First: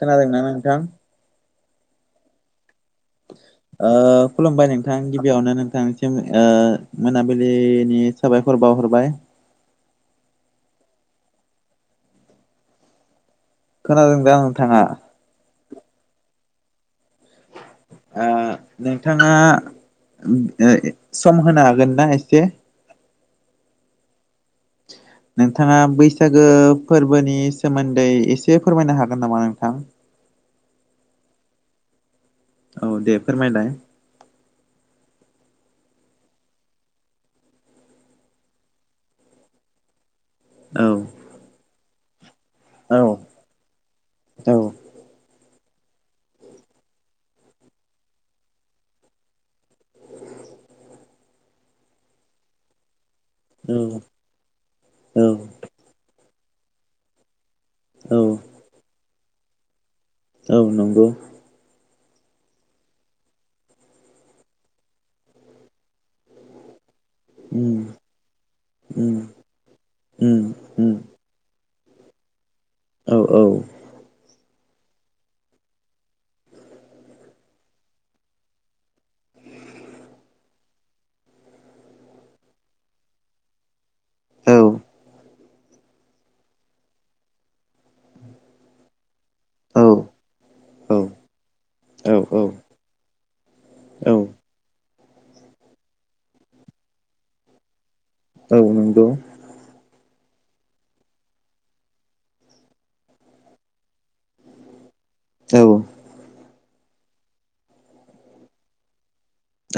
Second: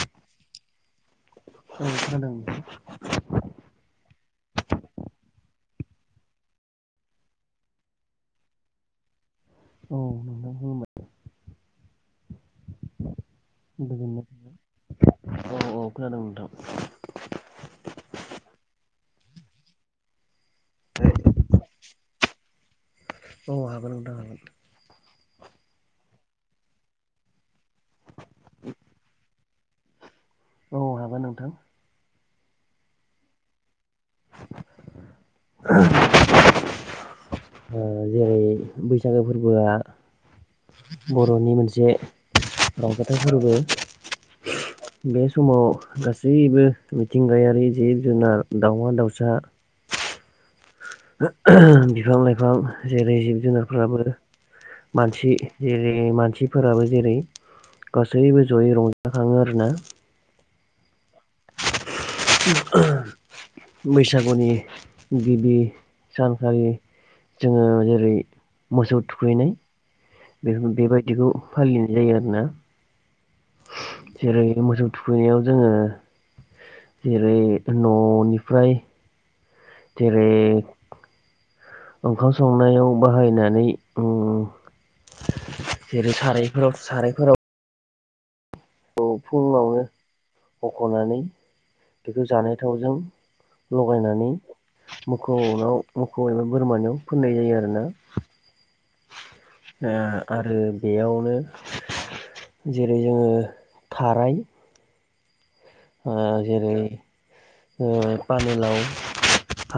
खोनादोंना नोंथां [inaudible] [inaudible] खुलुमबाय नोंथां गिबियावनो नोंथांसिम मोनाबिलिनि साबायखर बावहरबाय। औ नोंथां खुलुमबाय। खोनादों गोजोननाय दा नोंथाङा? औ औ खोनादों नोंथां। नोंथाङा सम होनो हागोन ना एसे? औ हागोन नोंथां हागोन। ज [unintelligible] नोंथाङा बैसागो फोरबोनि सोमोन्दै एसे फोरमायनो हागोन नामा नोंथां? औ हागोन नोंथां। औ दे फोरमायलाय। जेरै बैसागो फोरबोआ औ बर'नि मोनसे औ रावजाथा फोरबो बे समाव गासैबो मिथिंगायारि जिब जुनार दाउमा दाउसा बिफां लाइफां जेरै जिब औ जुनारफ्राबो मानसि औ जेरै मानसिफोराबो जेरै औ गासैबो जयै रंजाखाङो आर ना औ नंगौ। बैसागुनि गिबि सानखालि जोङो उम जेरै मोसौ उम थुखैनाय उम बे उम बेबायदिखौ फालिनाय जायो आरोना। औ औ। जेरै मोसौ थुखैनायाव जोङो जेरै न'निफ्राय [inaudible] जेरै ओंखाम संनायाव बाहायनानै औ जेरै सारायफोराव सारायफोराव फुङावनो औ औ बख'नानै बेखौ औ जानाय थावजों औ लगायनानै मोसौ मोसौ एबा बोरमानियाव फोननाय जायो आरोना। औ नंगौ आरो बेयावनो जेरै जोङो खाराय औ। जेरै- पानिलाव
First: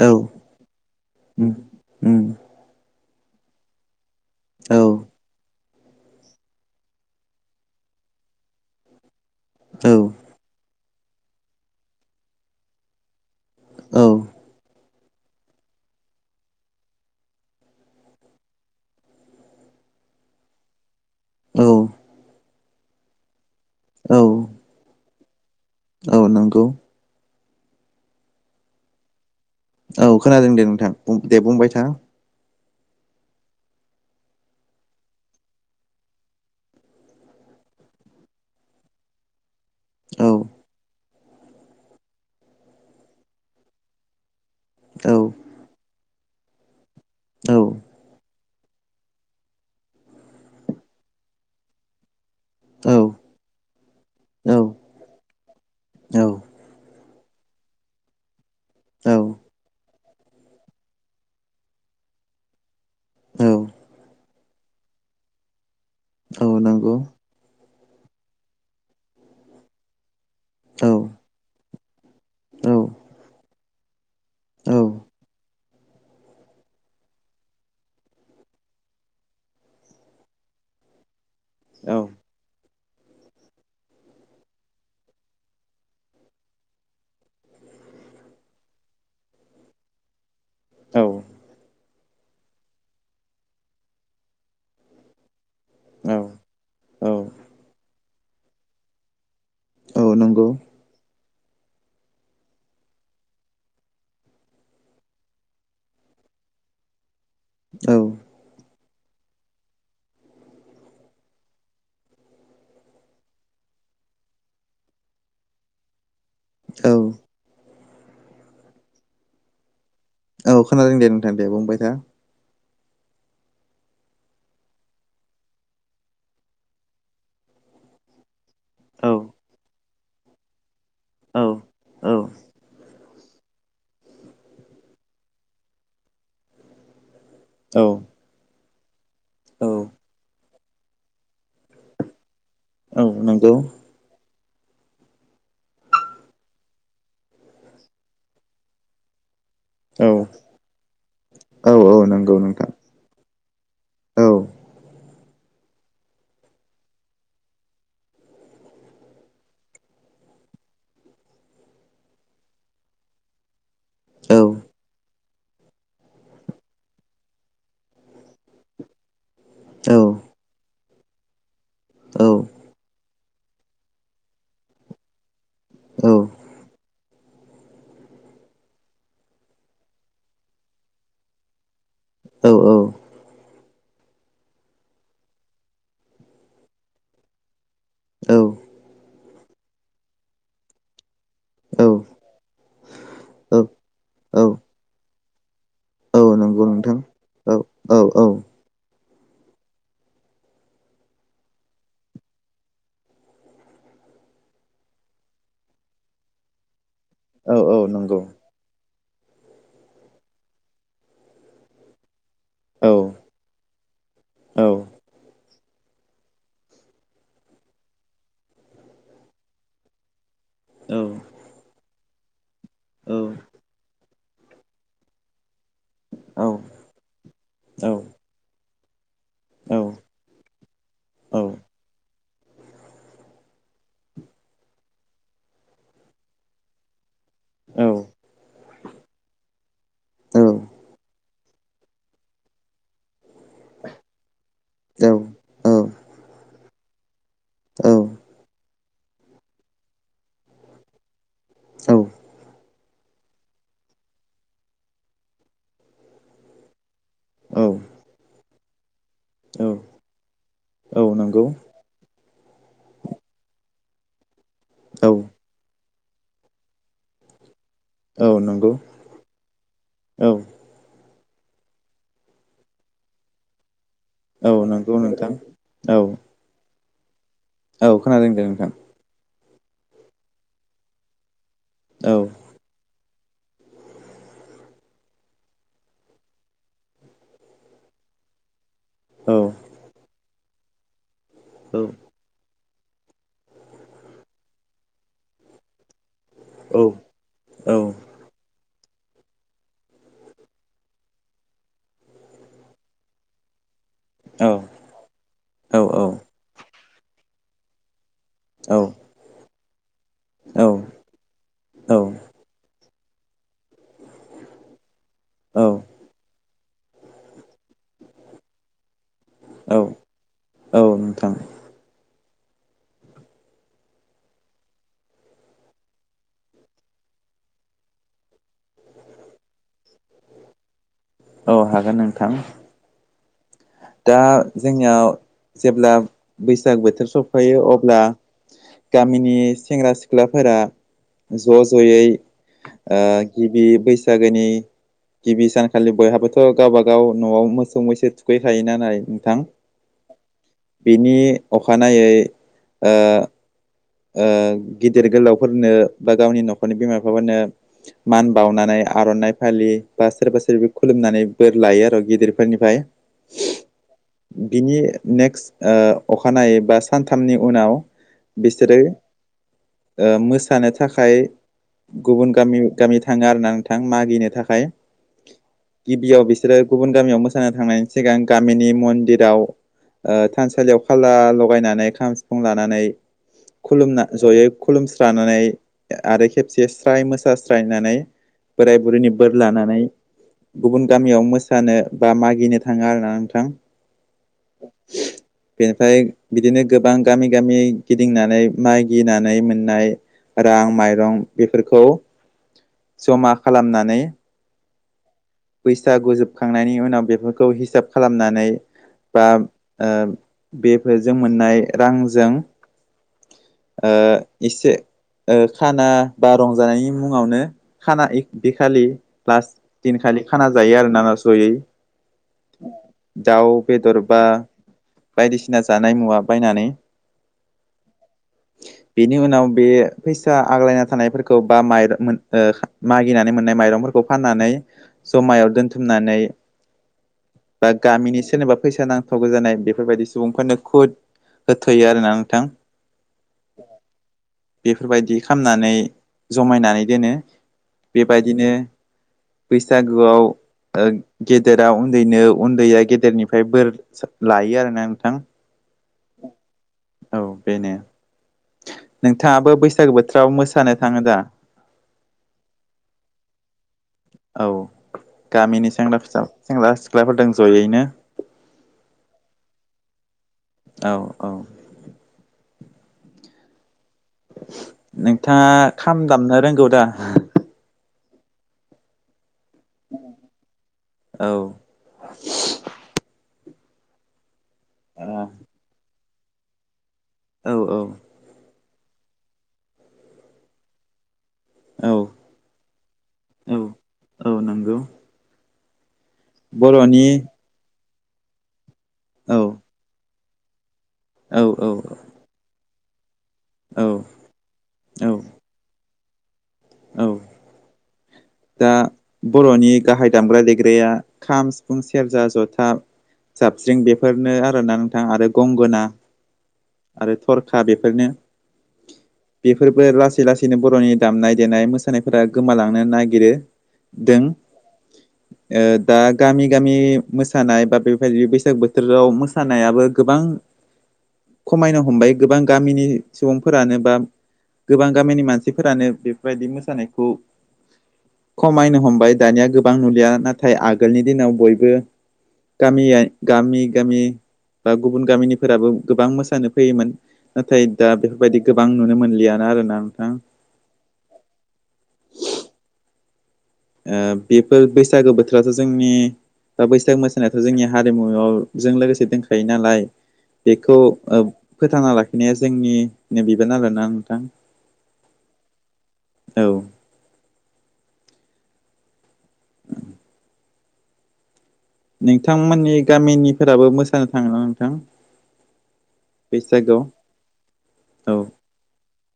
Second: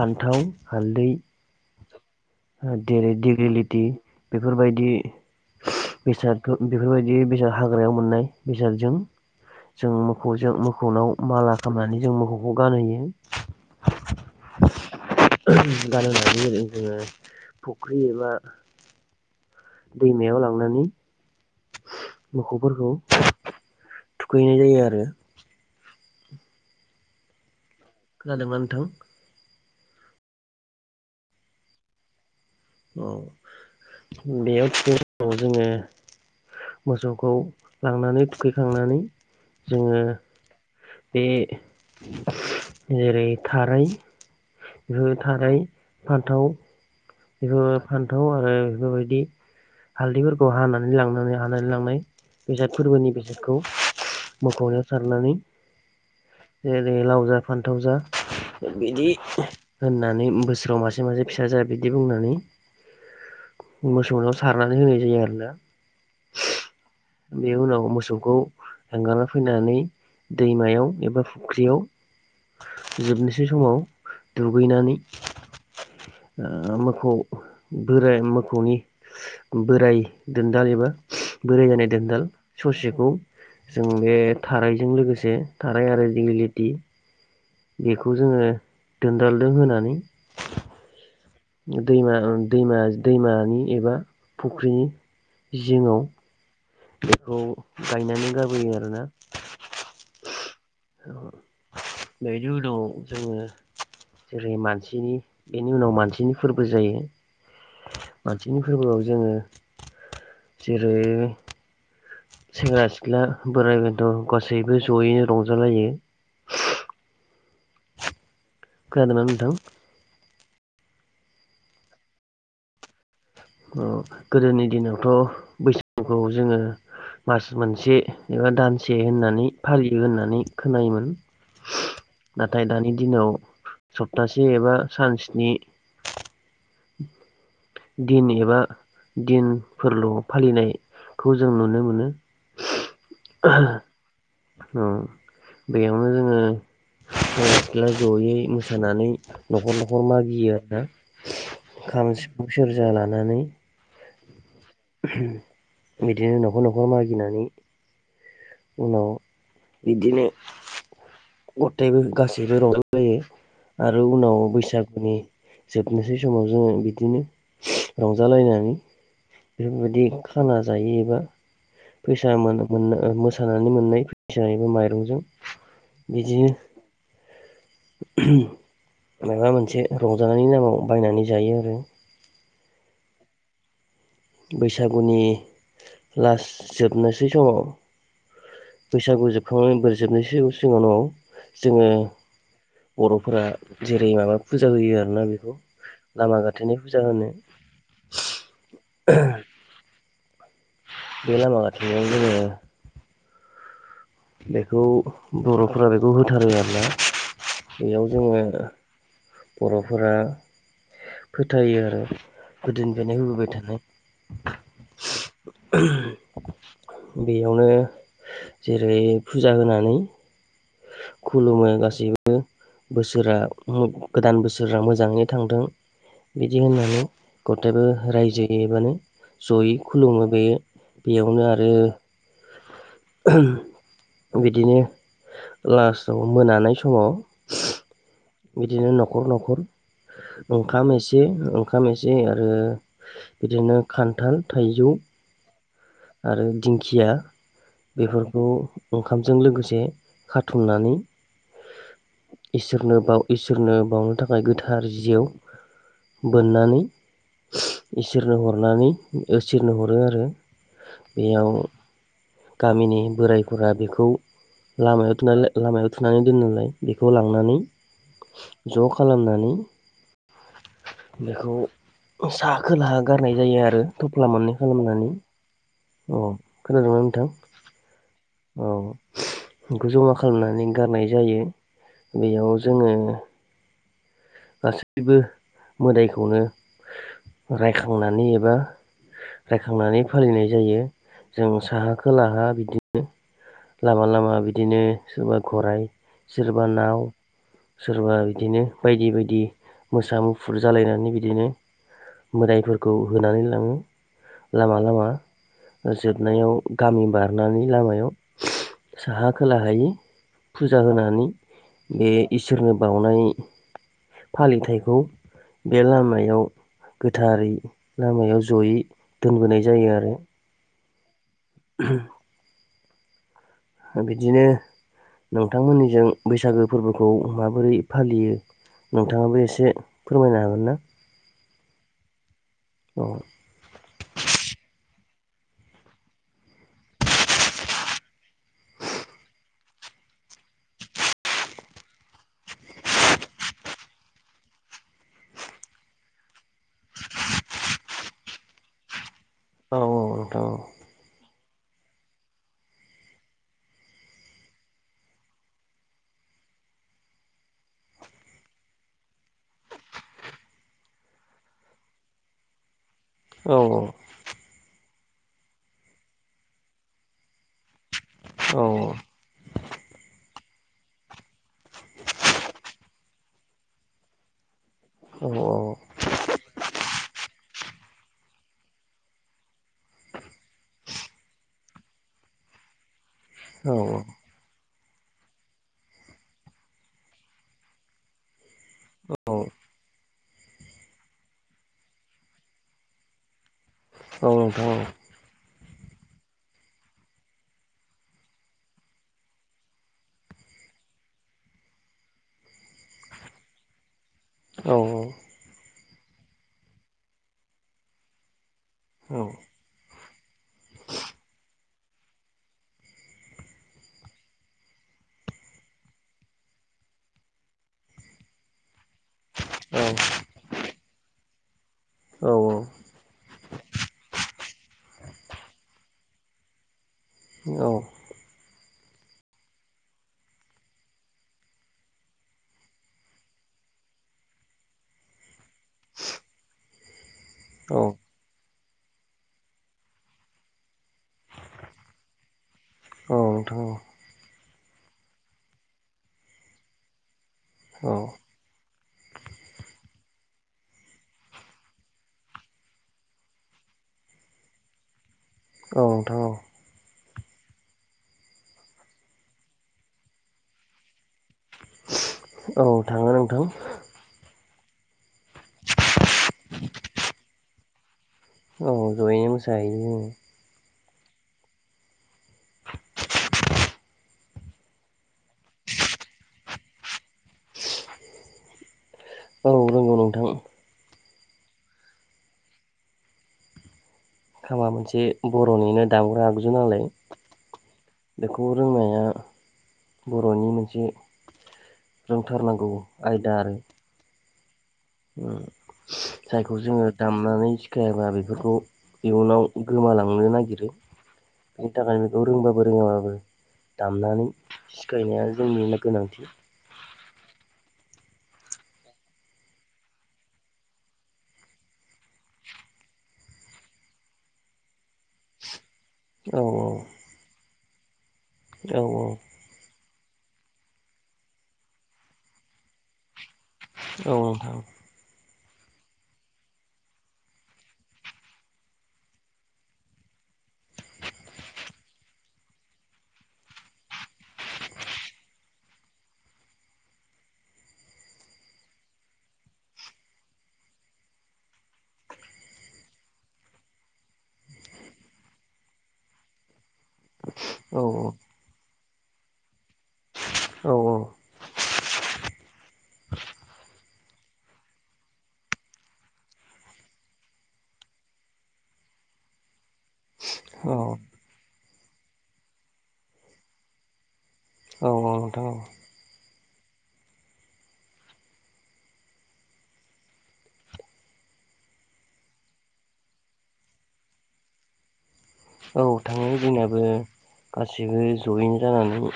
औ हालदै उम उम जेरै डिग्रिलिटि औ बेफोरबायदि बेसाद बेफोरबायदि बेसाद हाग्रायाव मोननाय बेसादजों जों मोसौजों मोसौनाव माला खालामनानै जों मोसौखौ गानहोयो। औ गाननानै जोङो फुख्रि एबा दैमायाव लांनानै औ। मोसौफोरखौ औ थुखैनाय जायो आरो औ नंगौ। खोनादोंना नोंथां? औ खोनादों दे नोंथां दे बुंबाय था। औ बेयाव थि जोङो मोसौखौ लांनानै थुखैखांनानै जोङो औ बे जेरै थारै औ बे थारै फान्थाव औ बेफोर फान्थाव आरो बेफोरबायदि हालदैफोरखौ हानानै लांनानै हानानै लांनाय बेसाद औ फोरबोनि बेसादखौ मोखौनियाव सारनानै औ ओरै लाव जा फान्थाव जा बिदि होननानै बोसोराव मासे मासे फिसा जा बिदि बुंनानै औ मोसौनाव सारनानै होनाय जायो आरोना औ नोंगौ बिनि उनाव मोसौखौ एंगारना फैनानै औ दैमायाव एबा फुख्रियाव औ जोबनोसै समाव दुगैनानै मोखौ बोराइ मोखौनि बोराय दोनदाल एबा बोराय जानाय दोनदाल ससेखौ जों बे थारायजों लोगोसे थाराय आरो दिगिलिथि बेखौ जोङो दोनदालदो होनानै औ दैमा दैमा दैमानि एबा फुख्रिनि औ जिङाव बेखौ गायनानै गारबोयो आरोना औ औ नंगौ बेनि उनाव जोङो जेरै मानसिनि बेनि उनाव मानसिनि फोरबो जायो औ मानसिनि फोरबोआव जोङो जेरै सेंग्रा सिख्ला बोराइ बेनथ' गासैबो ज'यैनो रंजालायो औ खानादों ना नोंथां औ खोनादों दे नोंथां दे बुंबाय था गोदोनि दिनावथ' बैसागुखौ जोङो मास मोनसे एबा दानसे औ होननानै फालियो होननानै खोनायोमोन औ औ नाथाय दानि दिनाव सप्तासे एबा सान सनि औ दिन एबा दिनफोरल' फालिनायखौ जों नुनो मोनो औ नंगौ बेयावनो जोङो सेंग्रा सिख्ला जयै मोसानानै न'खर औ न'खर मागियो आरोना औ औ खाम नंगौ सिफुं नोंथां सेरजा लानानै औ बिदिनो न'खर न'खर मागिनानै उनाव बिदिनो गथायबो गासैबो रंजालायो आरो उनाव बैसागुनि जोबनोसै समाव जोङो बिदिनो रंजालायनानै औ बेफोरबायदि खाना जायोबा फैसा औ मोन मोन मोसानानै मोननाय फैसा एबा माइरंजों औ बिदिनो माबा मोनसे रंजानायनि नामाव बायनानै जायो आरो औ औ बैसागुनि लास् जोबनोसै समाव बैसागु जोबखांनानै बोर जोबनोसै उनाव औ जोङो बर'फोरा जेरै औ माबा फुजा होयो आरोना बेखौ औ लामा नंगौ गाथेननाय नोंथां फुजा होनो औ औ औ [unintelligible] बे लामा गथेनायाव जोङो बेखौ बर'फोरा बेखौ होथारो आरो ना औ औ बेयाव नंगौ जोङो बर'फोरा फोथायो आरो औ गोदोनिफ्रायनो होबोबाय थानाय औ बेयावनो ओफ्राय फुजा होनानै औ खुलुमो गासैबो औ बोसोरा गोदान बोसोरा मोजाङै थांदों। बिदि होननानै गथायबो रायजो हैैयोबानो औ जयै खुलुमो बे बेयावनो आरो बिदिनो लास्टाव मोनानाय समाव बिदिनो न'खर न'खर ओंखाम एसे ओंखाम एसे आरो बिदिनो खान्थाल, थाइजौ दाउ आरो दिंखिया बेफोरखौ ओंखामजों लोगोसे खाथुमनानै इसोरनो बाव इसोरनो बावनो थाखाय गोथार जिआव बोननानै इसोरनो हरनानैसोरनो हरो आरो। औ नंगौ। बेयाव गामिनि बोरायफोरा बेखौ औ लामायाव लामायाव थुनानै दोननोलाय बेखौ लांनानै औ नंगौ ज' खालामनानै औ बेखौ सा खोलाहा गारनाय जायो आरो थफ्ला औ मोननै नंगौ खालामनानै नोंथां औ अ खोनादोंना नोंथां? औ खोनादों दे औ नोंथां। बेखौ जमा खालामनानै गारनाय जायो औ बेयाव जोङो गासैबो मोदायखौनो रायखांनानै एबा औ थांनानै फालिनाय जायो जों औ साहा खोलाहा बिदिनो लामा लामा बिदिनो सोरबा गराइ सोरबा औ नाव औ सोरबा बिदिनो बायदि बायदि मोसा मुफुर जालायनानै बिदिनो मोदायफोरखौ होनानै लाङो औ लामा लामा औ जोबनायाव गामि बारनानै लामायाव साहा खोलाहायि फुजा होनानै बे इसोरनो बाउनाय फालिथायखौ बे लामायाव गोथारै लामायाव जयै दोनबोनाय औ जायो आरो। औ नोंथां। उम। बिदिनो नोंथांमोननिजों बैसागो फोरबोखौ माबोरै फालियो। नोंथाङाबो एसे फोरमायनो हागोन ना? औ हागोन नोंथां‌। औ। दा जोंनियाव जेब्ला बैसाग बोथोर सफायो अब्ला गामिनि सेंग्रा सिख्लाफोरा ज' ज'यै गिबि बैसागोनि गिबि सानखालि बयहाबोथ' गावबागाव न'आव मोसौ मैसो थुखैखायोनाल नोंथां। औ औ। बिनि अखानायै ओ ओ गिदिर गोलावफोरनो बा गावनि न'खरनि बिमा बिफाफोरनो मान बावनानै आर'नाइ फालि बा सोरबा सोरबा खुलुमनानै बोर लायो आरो गिदिरफोरनिफ्राय। औ औ। बिनि नेक्स्ट अखानायै बा सानथामनि उनाव औ बिसोरो मोसानो थाखाय गुबुन गामि गामि थाङो आरो ना नोंथां मागिनो थाखाय। औ गिबियाव बिसोरो गुबुन गामियाव मोसानो थांनायनि सिगां गामिनि मन्दिराव थानसालियाव खाला लगायनानै खाम सिफुं लानानै औ खुलुमना जयै खुलुमस्रानानै आरो खेबसे स्राय मोसा स्रायनानै बोराय बुरैनि बोर औ लानानै गुबुन गामियाव मोसानो बा मागिनो थाङा आरोना नोंथां। औ नोंथां औ बेनिफ्राय बिदिनो गोबां गामि गामि गिदिंनानै मागिनानै मोननाय रां माइरं बेफोरखौ जमा खालामनानै औ औ बैसागु जोबखांनायनि उनाव बेफोरखौ हिसाब खालामनानै बा औ ओ बेफोरजों मोननाय रांजों ओ इसे ओ खाना बा रंजानायनि मुङावनो खाना इ बे खालि प्लास दिनखालि खाना जायो आरोना ना जयै। दाउ बेदर बा बायदिसिना जानाय मुवा बायनानै औ बेनि उनाव बे फैसा आग्लायना थानायफोरखौ बा माइरं मोन ओ [unintelligible] मागिनानै मोननाय माइरंफोरखौ फाननानै जमायाव दोनथुमनानै बा औ नोंथां औ गामिनि सोरनिबा फैसा नांथ'गो जानाय बेफोरबायदि सुबुंफोरनो खुद होथ'यो आरोना नोंथां। औ नोंथां औ' बेफोरबायदि खामनानै जमायनानै दोनो। बेबायदिनो बैसागोआव ओ गेदेर दा उन्दैनो उन्दैया गेदेरनिफ्राय बोर लायो आरोना नोंथां। औ नोंथां औ। औ बेनो। नोंथाङाबो बैसागो बोथोराव मोसानो थाङो दा? औ थाङो नोंथां। औ गामिनि सेंग्रा फिसा सेंग्रा सिख्लाफोरदों जयैनो औ औ जयै। बे मोसा हैयो। औ औ नोंथाङा खाम दामनो रोंगौ दा? औ रोंगौ नोंथां औ माबा मोनसे बर'निनो दामग्रा आगजु नालाय औ औ। बेखौ रोंनाया बर'नि मोनसे औ रोंथारनांगौ आयदा औ आरो। औ नंगौ। उम जायखौ जोङो बर'नि दामनानै सिखायाबा बेफोरखौ औ इयुनाव गोमालांनो नागिरो औ बिनि थाखायनो बेखौ रोंबाबो रोङाबाबो औ दामनानै सिखायनाया जोंनिनो गोनांथि। औ दा बर'नि गाहाय दामग्रा देग्राया खाम सिफुं सेरजा जथा जाबस्रिं बेफोरनो आरोना नोंथां आरो गंगोना। औ औ। आरो थरखा बेफोरनो। औ औ। बेफोरबो लासै लासैनो बर'नि दामनाय देनाय मोसानायफोरा गोमालांनो नागिरो। औ दों नोंथां। [inaudible] ओ दा गामि गामि मोसानाय बा बेबायदि बैसाग बोथोराव मोसानायाबो गोबां खमायनो हमबाय गोबां गामिनि सुबुंफोरानो बा गोबां गामिनि मानसिफोरानो बेफोरबायदि मोसानायखौ। खमायनो हमबाय दानिया गोबां नुलिया नाथाय आगोलनि दिनाव बयबो गामि आइ गामि गामि बा गुबुन गामिनिफोराबो गोबां मोसानो फैयोमोन नाथाय औ दा बेफोरबायदि गोबां नुनो मोनलियानो आरोना नोंथां। औ औ। ओ बेफोर बैसागो बोथोराथ' जोंनि दा बैसागो मोसानायाथ' जोंनि हारिमुआव जों लोगोसे दोनखायो नालाय। औ बेखौ ओ फोथांना लाखिनाया जोंनि नो बिबाना् आरोना नोंथां। औ औ औ। औ नोंथांमोननि गामिनिफोराबो मोसानो थाङो ना नोंथां? औ थांङो जोंनियाबो। बैसागोआव गासिबो औ जयेन जानानै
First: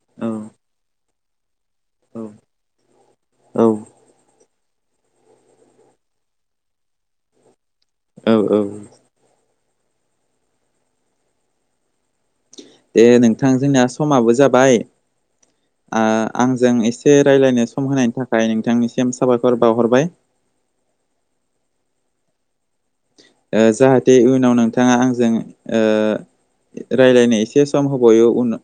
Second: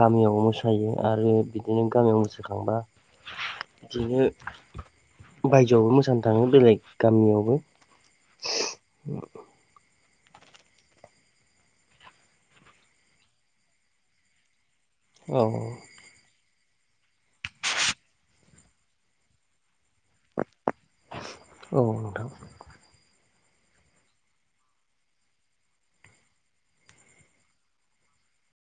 गामियाव मोसायो आरो बि बिदिनो गामियाव औ मोसोखांबा औ इदिनो बायजोआवबो मोसानो थाङो बेलेग गामियावबो। औ औ। दे नोंथां जोंनिया समाबो जाबाय। औ। ओ आंजों एसे रायज्लायनो सम होनायनि थाखाय नोंथांनिसिम साबायखर बावहरबाय। औ नोंथां। ओ जाहाथे इयुनाव नोंथाङा आंजों ओ। रायलायनो एसे समहोबावयो उनाव